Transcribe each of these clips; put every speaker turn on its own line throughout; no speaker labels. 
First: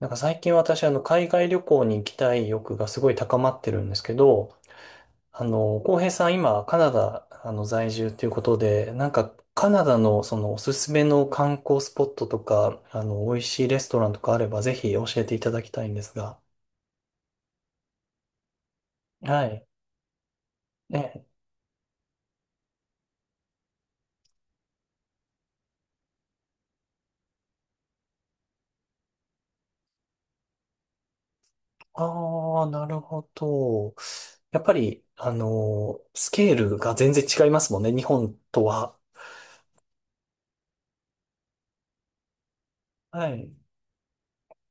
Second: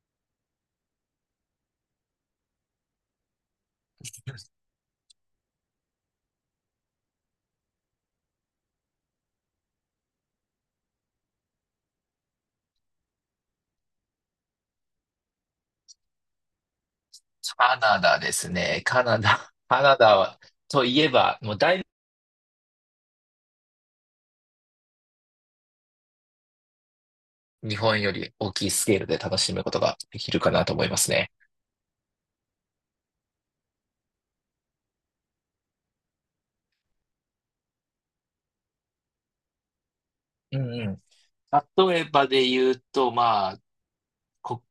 なんか最近私、海外旅行に行きたい欲がすごい高まってるんですけど、浩平さん今、カナダ、在住ということで、なんか、カナダのそのおすすめの観光スポットとか、美味しいレストランとかあれば、ぜひ教えていただきたいんですが。
カナダですね。カナ
は
ダ。
い。
カナダは、といえ
ね。
ば、もうだいぶ日本より大きいスケールで楽しむことができるかなと思いますね。
ああ、なるほど。やっぱり、スケールが全然違いますもんね、日本とは。
うんうん。例えばで言うと、
は
ま
い。
あ、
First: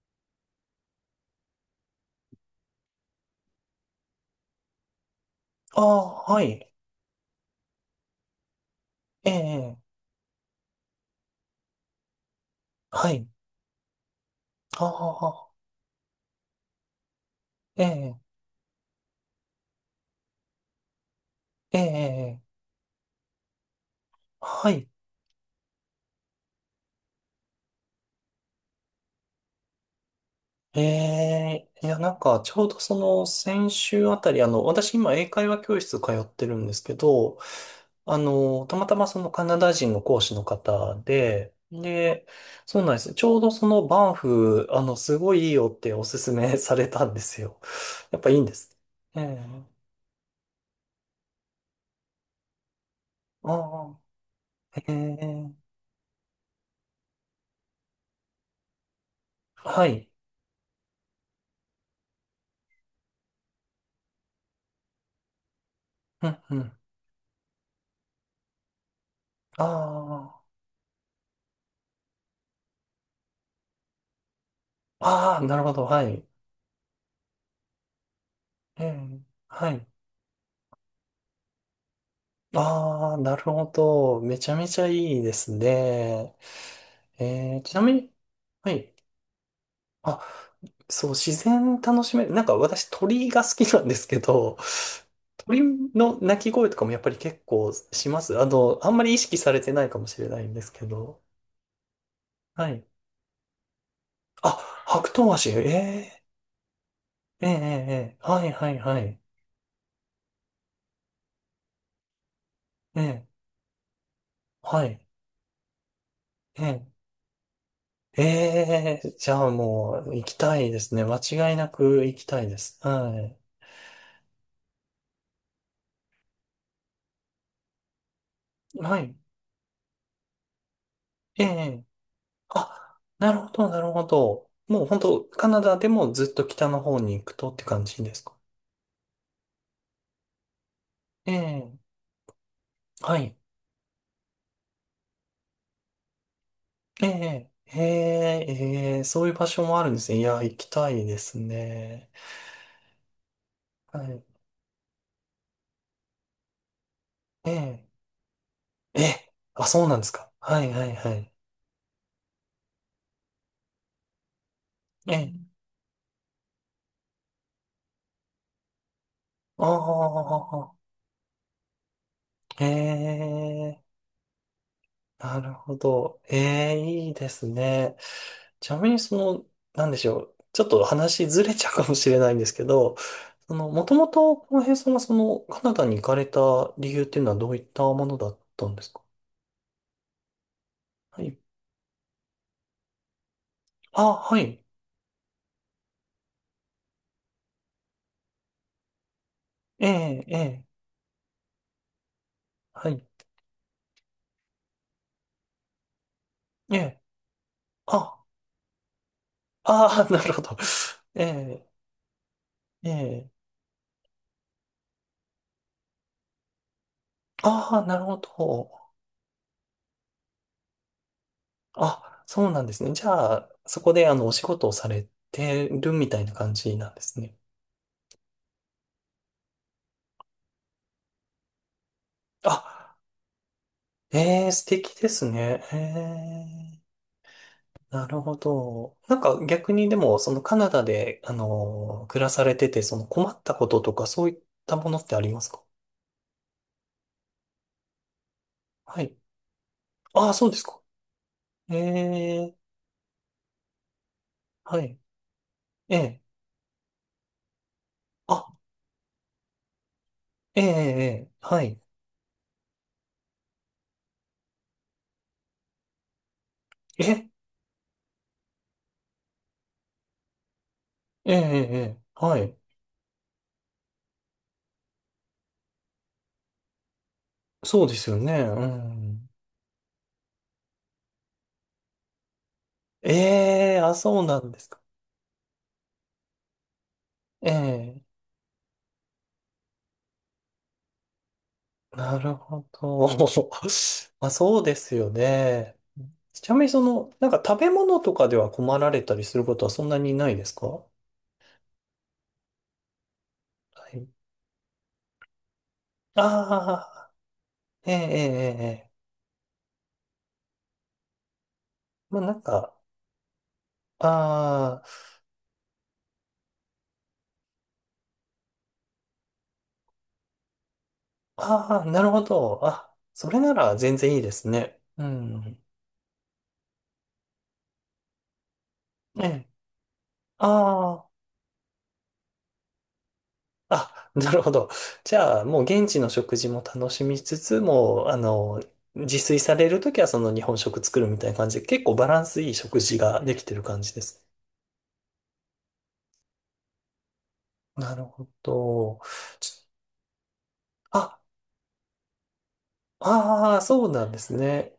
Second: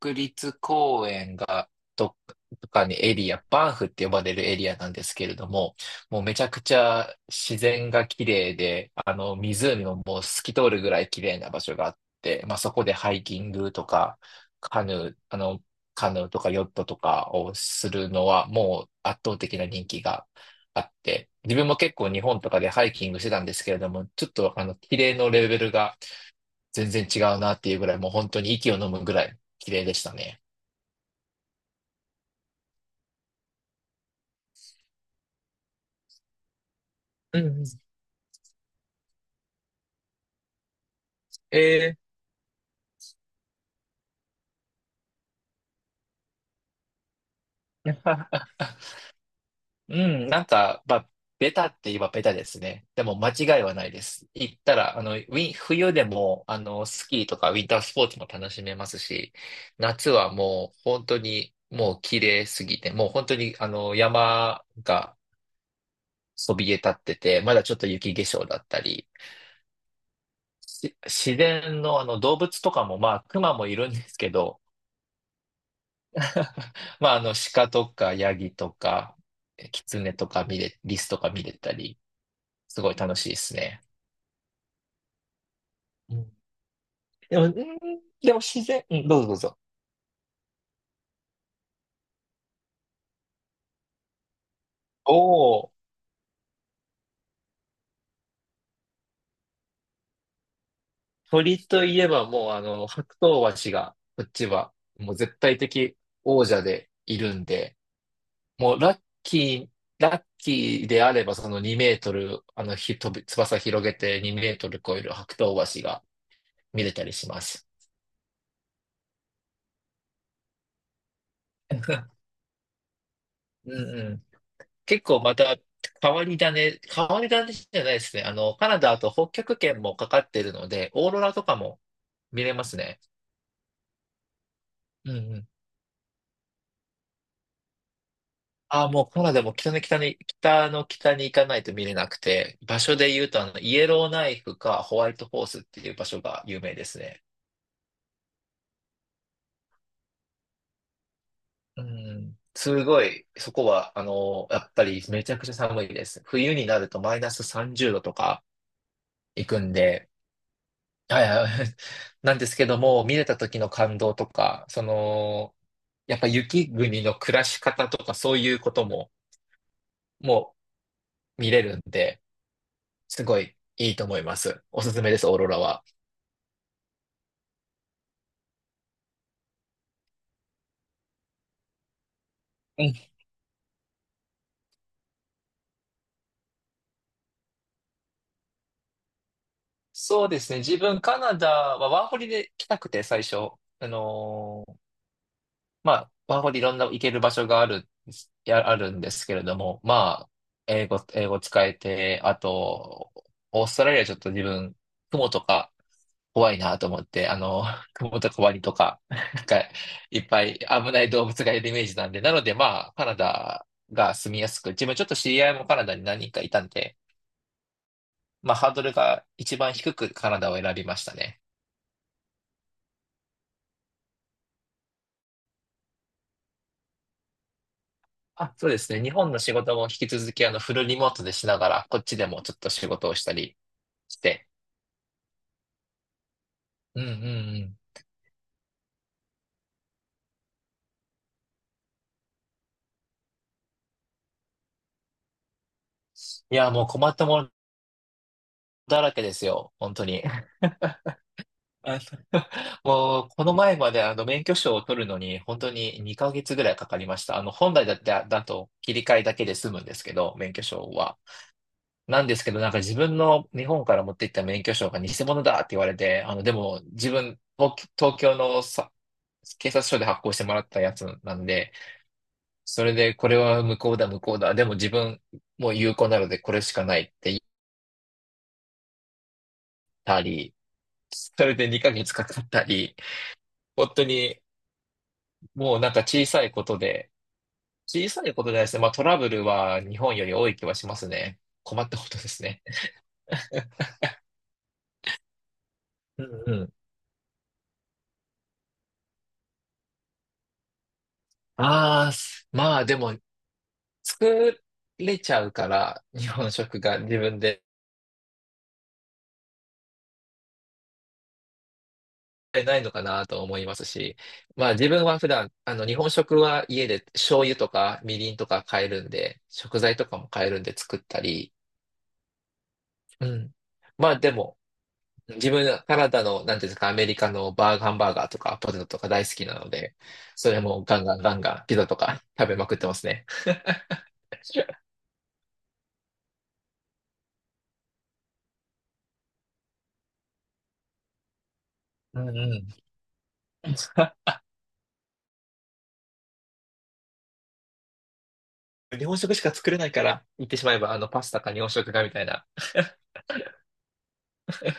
国立公園がどっかにエリア、バンフって呼ばれるエリアなんですけれども、
あ
もう
あ、
め
は
ちゃく
い。
ちゃ自然が綺麗で、あ
え
の
え、
湖ももう透き通るぐらい綺麗な場所があって、まあ、そこで
は
ハイ
い。
キングとか、カ
あ
ヌー、あ
あ、
の、カヌーとかヨットとかを
え
する
え。
のはもう圧倒的な人気があって、自分も
え
結構日
え、
本
え
と
え
かでハイキングしてたんですけれども、ちょっとあ
は
の、
い。
綺麗のレベルが全然違うなっていうぐらい、もう本当に息を飲むぐらい綺麗でしたね。
ええ、いや、なんか、ちょうどその、先週あたり、私今、英会話教室通ってるんですけど、
うんうん。
たまたまそのカナダ人の講師の方で、
え
で、そうなんです。ちょうどそのバンフ、すごいいいよっておすすめ されたんですよ。
ー、
やっぱいいんで す。ええ、
うまあ、ベタって言えばベタですね。でも間違いはな
あ
いです。行った
あ、え
ら、あの、ウィ
え、
ン、冬でも、あの、スキーとかウィンタースポーツも楽しめますし、
はい。
夏はもう本当にもう綺麗すぎて、もう本当にあの、山が
うん、
そ
う
び
ん。
え立ってて、まだちょっと雪化粧だったり、
あ
し自然のあの動物とかも、まあ、熊もいるんですけど、
あ、ああ、なるほど、はい。
まあ、あの、鹿とか、ヤギと
え
か、
え、は
キ
い。
ツネとか見れ、リスとか見れたり、すごい
あ
楽
あ、
しい
な
で
る
す
ほ
ね。
ど。めちゃめちゃいいです
うん、
ね。
でも、うん
ちなみに、
でも自
は
然、
い。
うん、どうぞどうぞ。
あ、そう、自然楽しめる。なんか私鳥が好きなんですけど、
お
鳥
お、
の鳴き声とかもやっぱり結構します。あんまり意識されてないかもしれないんですけど。
鳥といえばもう、あ
はい。
の、白頭鷲が、こっち
あ、
は、
白
もう
ク
絶
足
対的
え
王者でいる
ー、
ん
えー、
で、
えーはいは
も
い
うラ
は
ッ
い。
キー、ラッキーであれば、その2メートル、あの、ひ、
え
飛
え
び、翼広げて2メートル
は
超
い。
える白頭鷲が見れ
え
たりします。
えええじゃあもう行きたいですね。間違いなく行き たいです。はい。
うんうん。結構また変わり種じゃないですね。あの、カナダ
は
あと
い。
北極圏もかかってるので、オーロラと
え
かも
え。
見れます
あ、
ね。
なるほど、なるほど。もう本
うんう
当、カ
ん。
ナダでもずっと北の方に行くとって感じですか？
ああ、もうカナダも北の北に
え
行かないと
え。
見れなくて、場所で
は
言う
い。
とあの、イエローナイフかホワイトホースっていう場所が有名です
え
ね。
え。へえ、ええ、そういう場所もあるんですね。いや、行きたいです
う
ね。
ん。すごい、そこは、
は
あ
い。
の、やっぱりめちゃくちゃ寒いです。冬になるとマイナス
ええ。
30度とか
え、
行く
あ、
ん
そうなんで
で、
すか。はい、はい、は
はい
い。
はい。なんですけども、見れた時の感動とか、そ
ええ。
の、やっぱ雪国の暮らし方とかそういうことも
あ
も
あ、
見れるんで、す
え
ごい
え。
いいと思います。おすすめです、オー
な
ロ
る
ラ
ほ
は。
ど。ええ、いいですね。ちなみにその、なんでしょう。ちょっと話ずれちゃうかもしれないんですけ
う
ど、
ん。
その、もともと、浩平さんがその、カナダに行かれた理由っていうのはどういったものだったんですか？
そうですね。自分、カ
は
ナ
い。
ダはワーホリで来たくて、最初。あ
あ、はい。
のーまあ、ワーホリいろんな行ける場所がある、やあるんですけれども、
ええ、
まあ、
ええ、
英語使えて、あ
はい。
と、オーストラリアちょっと自分、雲とか怖い
え
なと思
え、
って、あの、雲
あ、
とかワニとか、なんか、
ああ、
い
な
っ
るほ
ぱ
ど。
い危ない
え
動物がい
え、
るイメージなんで、なのでま
え
あ、カナ
え、
ダが住みやすく、自分ちょっと知り合いもカナダに何人かいたんで、
ああ、なるほ
まあ、ハ
ど。
ードルが一番低くカナダを選びましたね。
あ、そうなんですね。じゃあ、そこで、お仕事をされてるみたいな感じなんですね。
あ、そうですね。日本の仕事も引き続き、あの、フルリモートでしながら、こっちでもちょっと
あ、
仕事をしたりし
え
て。
え、素敵ですね。ええ。
うんうんうん。
なるほど。なんか逆にでも、そのカナダで、暮らされてて、その困ったこととかそういったものってありますか？
いや、もう困ったもの
は
だら
い。
けですよ。本当に。
ああ、そうですか。え
あ
え、
もう、この前まであの、免許証
は
を
い。
取るのに、本当
え
に
え、
2ヶ月ぐらいかかりました。あの、本来だって、
あ、
だと切り替えだけで済むんですけど、免
え
許
え、
証
え
は。
え、はい。
なんですけど、なんか自分の日本から持って行った免許証が偽物だって言われて、あの、でも自
え、
分、東京のさ警察署で発行してもらったやつ
え
な
え、え
ん
え、
で、
ええはい。
それで、これは無効だ、無効だ。でも自分もう有効なのでこれしかないって言っ
そうですよね。うん。
たり、それで2ヶ月かかったり、
ええ、
本
あ、
当
そう
に
なんですか。
もう
ええ、
小さいことじゃないですね。まあトラブルは日本より多い気はしますね。困ったこ
な
とで
る
すね。
ほど。まあ、そうですよね。
うん
ちな
う
みに
ん。
その、なんか食べ物とかでは困られたりすることはそんなにないですか？は
まあでも
い、
作れちゃうから、日本食が
ああ、
自分で。
ええ、ええ、ええ。まあ、なん
り
か、
ないのかなと思いますし、まあ
ああ、
自分は普段、あの日本食は家で醤油とかみりんとか買えるんで、食材とかも買えるんで作ったり、
ああ、なるほど。あ、
う
それな
ん。
ら全
ま
然い
あ
いで
で
す
も、
ね。う
自
ん。
分、カナダの、なんていうんですか、アメリカのバーガーハンバーガーとかポテトとか
え
大好き
え、
なので、それもガン
あ
ガンガンガンピザとか食べまくってますね。
あ、あ、なるほど。じゃあ、もう現地の食事も楽しみつつ、もう、自炊されるときはその日本食作るみたいな感じで、結構バラ
う
ン
ん
スいい
うん。
食事ができてる感じです。なるほど。
日本食しか
ちょ
作れないから、言ってしまえば、あの、
あ、
パスタか日本食かみたいな。
ああ、そうなんですね。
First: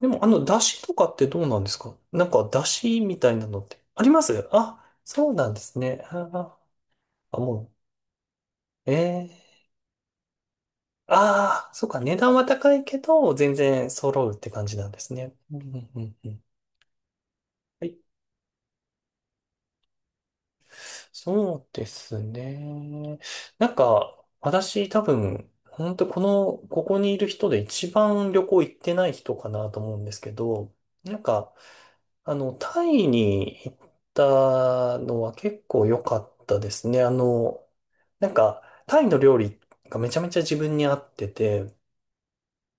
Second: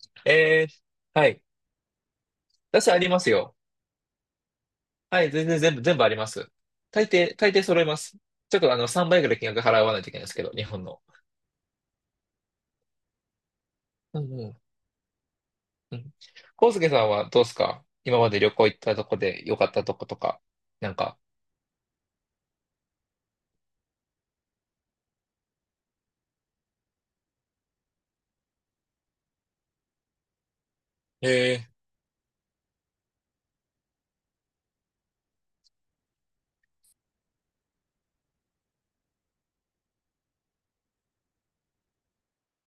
でも、出
えー、
汁とかって
は
ど
い。
うなんですか？なんか、出
私あ
汁
り
み
ます
たいな
よ。
のってあります？あ、
は
そ
い、
う
全
なん
然
で
全
す
部、全部
ね。
あります。
あ、あ
大抵
も
揃えます。ちょっとあの、
う、
3倍ぐ
え
らい金
え、
額払わないといけないですけど、日本の。
ああ、そうか、値段は高いけど、全然
う
揃うっ
んう
て
ん。
感じなんですね。うんうん
う
う
ん。
んうん、
康介さんはどうですか？
はい。
今まで旅行行ったとこで良かったとことか、なんか、
そうですね。なんか、私多分、本当この、ここにいる人で一番旅行行ってない人かなと思うんですけど、なんか、
へえ。
タイに行ったのは結構良かったですね。なんか、タイの料理がめちゃめちゃ自分に合ってて、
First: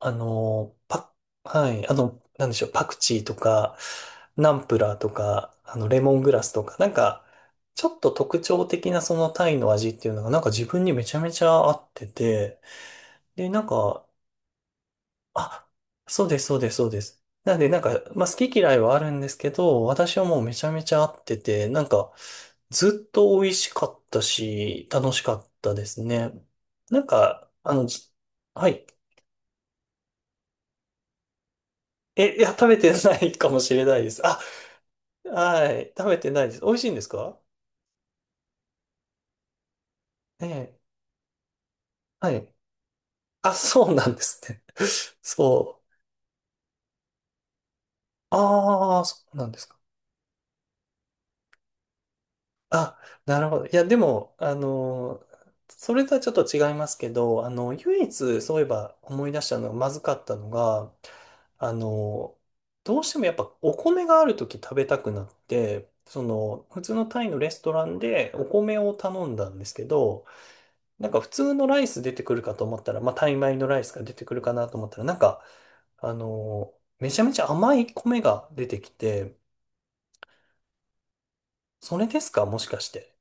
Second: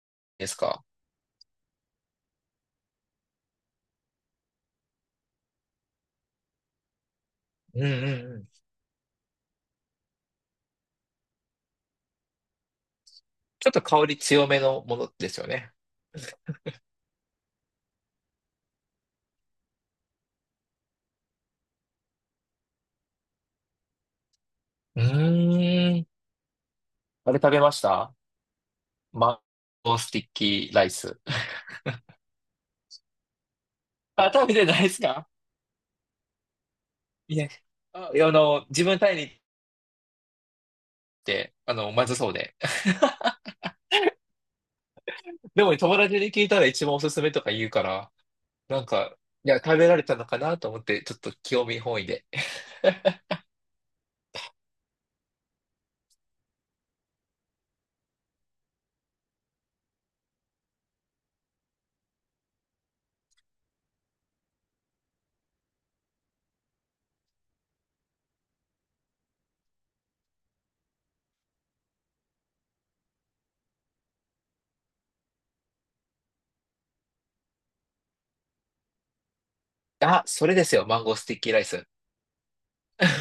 あ
です
の、
か？
パ、はい、なんでしょう、パクチーとか、ナンプラーとか、レモングラスとか、なんか、
うん
ちょっ
う
と
んう
特
ん。
徴的なそのタイの味っていうのが、なんか自分にめちゃめちゃ合ってて、で、なん
ちょっと香
か、
り強めのものですよ
あ、
ね。
そうです、そうです、そうです。なんで、なんか、まあ、好き嫌いはあるんですけど、私はもうめちゃめちゃ合ってて、なんか、ずっと美味しかったし、
う
楽しかったで
ー
す
ん。
ね。なん
あれ
か、
食べました？
はい。
マンゴースティッキーライス。
え、いや、食べてないかもしれないです。
あ、
あ、
食べてないですか？
はい。食べてないです。美味しいんです
い
か？
や、あ、いやあの、自分タイに行っ
ええ。
て、あの、まずそ
は
う
い。
で。
あ、そうなんですね。
でも
そう。
友達に聞いたら一番おすすめとか言うから、なん
ああ、
か、
そうな
い
ん
や、
です
食
か。
べられたのかなと思って、ちょっと興味本位で。
あ、なるほど。いや、でも、それとはちょっと違いますけど、唯一、そういえば思い出したのがまずかったのが、あのどうしてもやっぱお米があるとき食べたくなって、その、普通のタイのレストランでお米を頼んだんですけど、なんか普通のライス出てくるかと思ったら、まあ、タイ米のライスが出てくるかなと思ったら、なんか、めちゃめちゃ甘い米が出てきて、
あ、それですよ、マンゴースティッキーライス。
それですかもしかして。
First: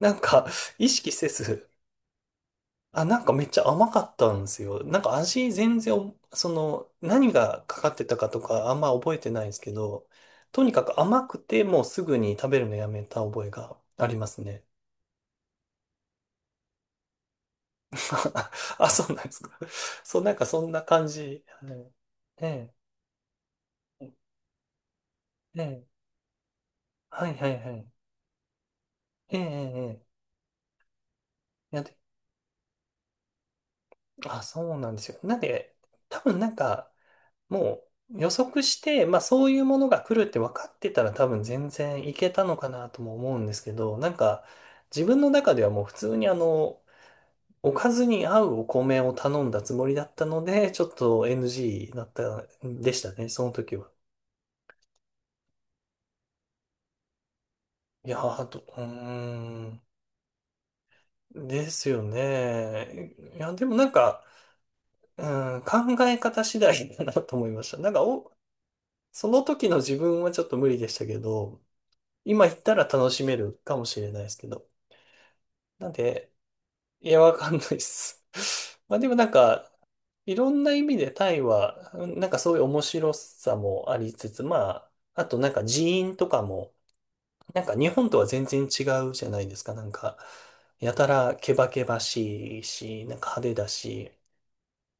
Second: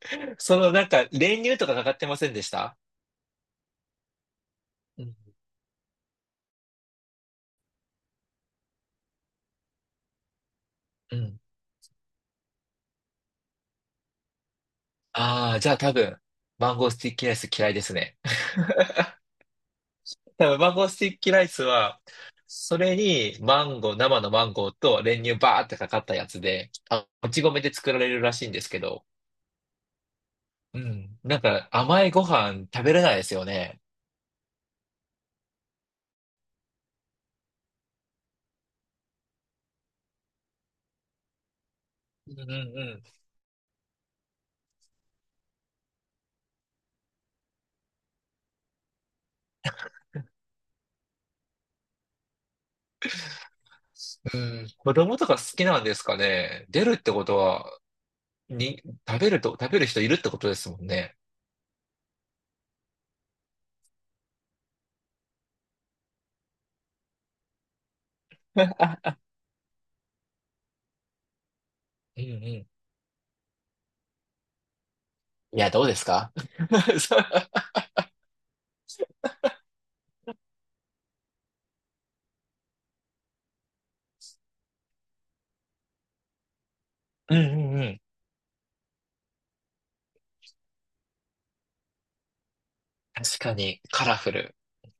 なんか、
その なん
意
か、
識せ
練乳と
ず、
かかかってませんでした？
あ、なんかめっちゃ甘かったんですよ。なん
う
か
ん。
味全然お、その、何がかかってたかとかあんま覚えてないんですけど、とにかく
う
甘く
ん。
てもうすぐに食べるのやめた覚えがありますね。
ああ、じゃあ多分、マンゴースティッキーライス嫌いですね。
あ、そうなんですか。そう、なんか
多分、
そん
マン
な
ゴース
感
ティッキーラ
じ。
イス
はい、
は、
え
それに、マンゴー、
え。
生のマンゴーと練乳バーって
え
か
え
かったやつで、あ、
は
も
い
ち
はい
米
は
で
い。
作られるらしいんですけど、
ええええ。ええ、
うん。なんか、
なんで、
甘いご飯食べれないですよね。
あ、そうなんですよ。なんで、多分なんか、もう予測して、まあそういうものが来るって分かってたら多分全然いけ
うん
た
うんう
のかなと
ん。
も思うんですけど、なんか自分の中ではもう普通におかずに合うお米を頼んだつもりだったので、ちょっと NG だったんでしたね、その時は。
うん、子供とか好きなんですかね。出るってことは、
いやー、あと、う
に、
ー
食べ
ん、
る人いるってことですもんね。
ですよね。いや、でもなんか、うん、考え方次第だなと思いました。なんかお、その時の自分はちょっと無理でしたけど、
うんうん。
今行っ
い
たら楽しめるかもしれないですけど。
や、どう
なん
です
で、
か？
い
そ
や、
う
わかんないです。まあでもなんか、いろんな意味でタイは、うん、なんかそういう面白さもありつつ、まあ、あとなんか人員とかも、
うんう
なんか
んう
日
ん。
本とは全然違うじゃないですか。なんか、やたらケバケバしいし、なんか
確
派手
か
だ
に、カ
し、
ラフル。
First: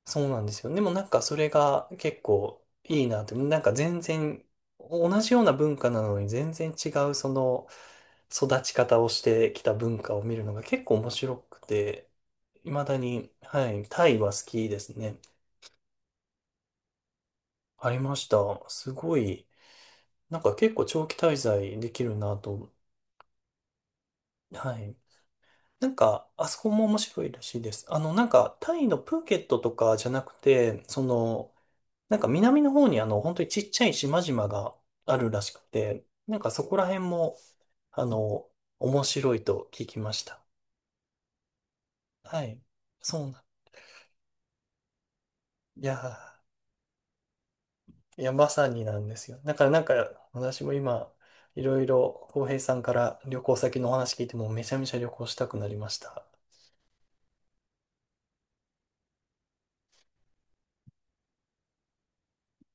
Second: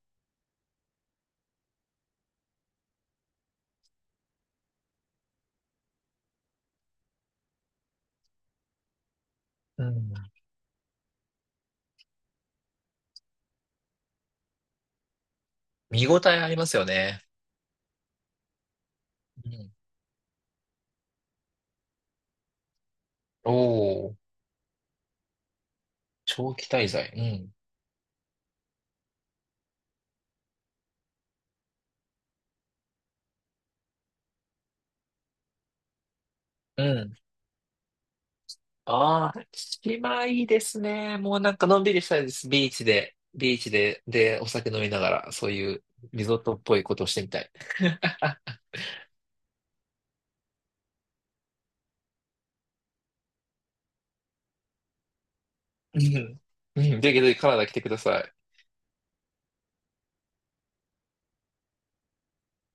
そうなんですよ。でもなんかそれが結構いいなって、なんか全然同じような文化なのに全然違うその育ち方をしてきた
う
文
ん。
化を見るのが結構面白くて、未だに、はい、タイは好きですね。
見応えありますよね。
ありました。すごい、
うん。
なんか結構長期滞在できるなと。
おお、
はい。なんか、あ
長
そ
期
こも
滞
面
在。う
白いら
ん。
しいです。なんか、タイのプーケットとかじゃなくて、その、なんか南の方に本当にちっちゃい島々があるらしくて、なんかそこ
う
ら辺
ん。
も、あの、面
ああ、
白いと聞きまし
島い
た。
いですね。もうなんかのんびりしたいで
は
す。
い。そうなん。
ビーチで、で、お酒飲みながら、そういう
いや
リゾートっぽいことをしてみたい。
ー、いや、まさになんですよ。だからなんか、私も今、いろいろ、浩平さんから旅行先のお話聞いても、めちゃめちゃ旅行したくなりまし
うん。
た。
うんぜひぜひカナダ来てください。